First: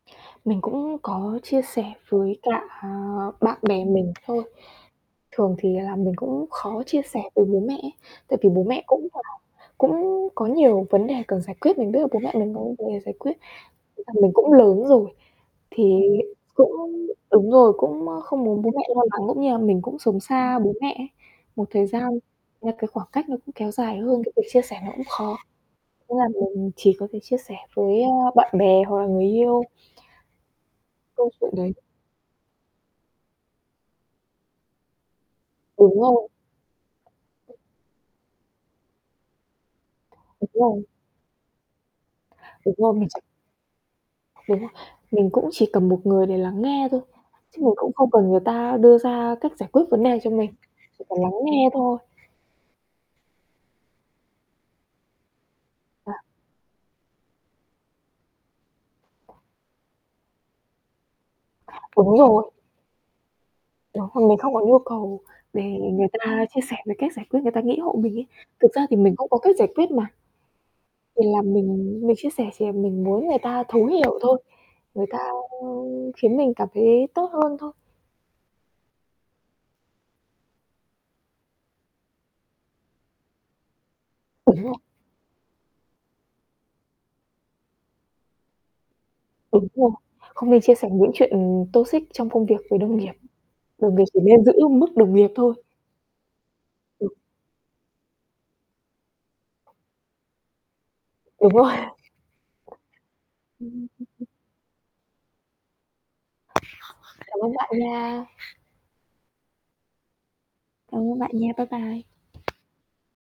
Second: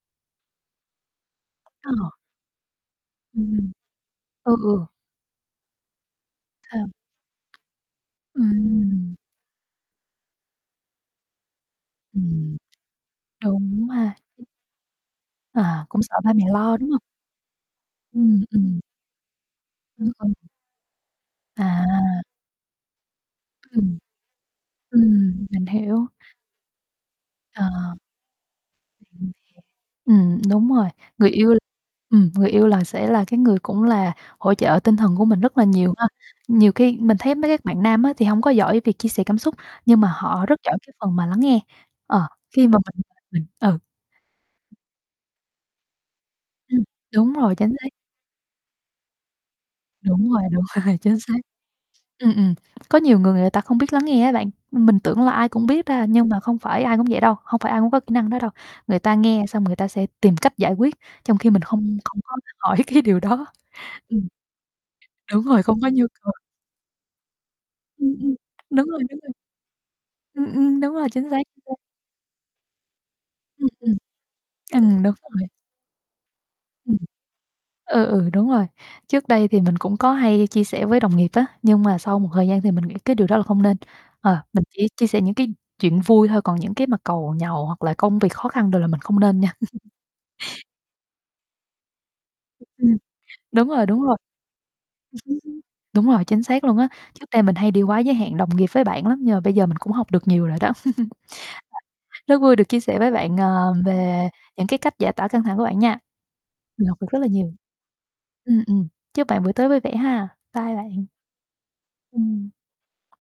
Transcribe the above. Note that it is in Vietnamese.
Mình cũng có chia Ờ. sẻ với cả, à, bạn Ừm. bè mình thôi, Ừ, ừ. thường thì là mình cũng khó Sao? chia sẻ với bố mẹ ấy. Tại vì bố mẹ cũng Ừm. là cũng có nhiều vấn đề cần giải quyết, mình biết là bố mẹ mình Ừm. có vấn đề giải quyết. Đúng Với cả ha? mình cũng lớn rồi, À, cũng thì sợ ba mẹ cũng lo, đúng hông? đúng rồi, cũng, á, Ừm, không muốn bố ừm. mẹ lo lắng, cũng như là mình cũng Đúng sống rồi. xa bố mẹ ấy, một thời gian, À! là cái khoảng cách nó cũng kéo Ừm. dài hơn, cái việc chia sẻ nó cũng khó. Ừm, mình hiểu. Thế là mình chỉ có thể chia sẻ Ờ. với, á, bạn bè hoặc là người [unintelligible] yêu Ừm, đúng rồi, người câu chuyện yêu đấy. ừm, người yêu là sẽ là cái người cũng là hỗ trợ tinh thần của mình rất là nhiều Đúng ha? rồi. Nhiều khi mình thấy mấy cái bạn nam á, thì hông có giỏi việc chia sẻ cảm xúc, nhưng mà họ Đúng rất giỏi rồi. cái phần mà lắng nghe. Ờ, khi Đúng mà rồi, mình mình s mình ừ. Đúng rồi. Mình cũng chỉ cần một người để lắng Ừm, nghe thôi, đúng rồi, chứ mình chính xác. cũng không cần người ta đưa ra cách giải quyết vấn đề này cho Đúng rồi, mình, đúng rồi, chỉ cần chính lắng xác. nghe thôi. Ừm, ừm, có nhiều người, người ta không biết lắng nghe á bạn, mình tưởng là ai cũng biết ta, À. nhưng mà không phải ai cũng vậy đâu, hông phải ai cũng có kỹ năng đó đâu. Người ta nghe xong người ta sẽ tìm cách giải quyết trong khi mình không Đúng không có rồi. hỏi cái điều đó. Đó, mà Ừm. mình không có nhu cầu Đúng để rồi, không có nhu người cầu. ta chia sẻ về cách giải quyết người ta nghĩ hộ Ừm, mình ấy. ừm, Thực ra đúng thì rồi, mình đúng cũng rồi. có cách giải quyết mà. Ừm, ừm, đúng rồi, Thì chính là xác. [unintelligible] mình mình chia sẻ chỉ là mình muốn người ta Ừm, thấu ừm. hiểu thôi, Ừm, người đúng ta, rồi. ơ, khiến mình cảm thấy Ừm. tốt hơn thôi. Ừ, ừ, đúng rồi. Trước đây thì mình cũng có hay chia sẻ với đồng nghiệp á, nhưng mà sau một thời gian thì mình nghĩ cái điều đó là không nên. Ờ, Đúng mình rồi. chỉ chia sẻ những cái chuyện vui thôi, còn những cái mặt càu nhàu, hoặc là công việc khó khăn đồ là mình không nên nha. Đúng rồi, không nên chia sẻ những chuyện, ừm, toxic trong công việc với đồng Ừm, nghiệp, đúng rồi, đồng đúng nghiệp rồi. chỉ nên giữ mức đồng nghiệp thôi. Đúng rồi, chính xác luôn á, Ừ. trước đây mình hay đi quá giới hạn đồng nghiệp với bạn lắm, nhưng mà bây giờ mình cũng học được nhiều rồi đó. Đúng rồi. Rất vui được chia sẻ với bạn, Ừm, ờ, ừm, ừm, ừm. về những cái cách giải tỏa căng thẳng của bạn nha. Mình học được rất là Cảm nhiều. ơn bạn nha. Ừm, ừm. Chúc bạn buổi tối vui vẻ ha. Bye Cảm bạn. ơn bạn nha. Bye bye. Ừm.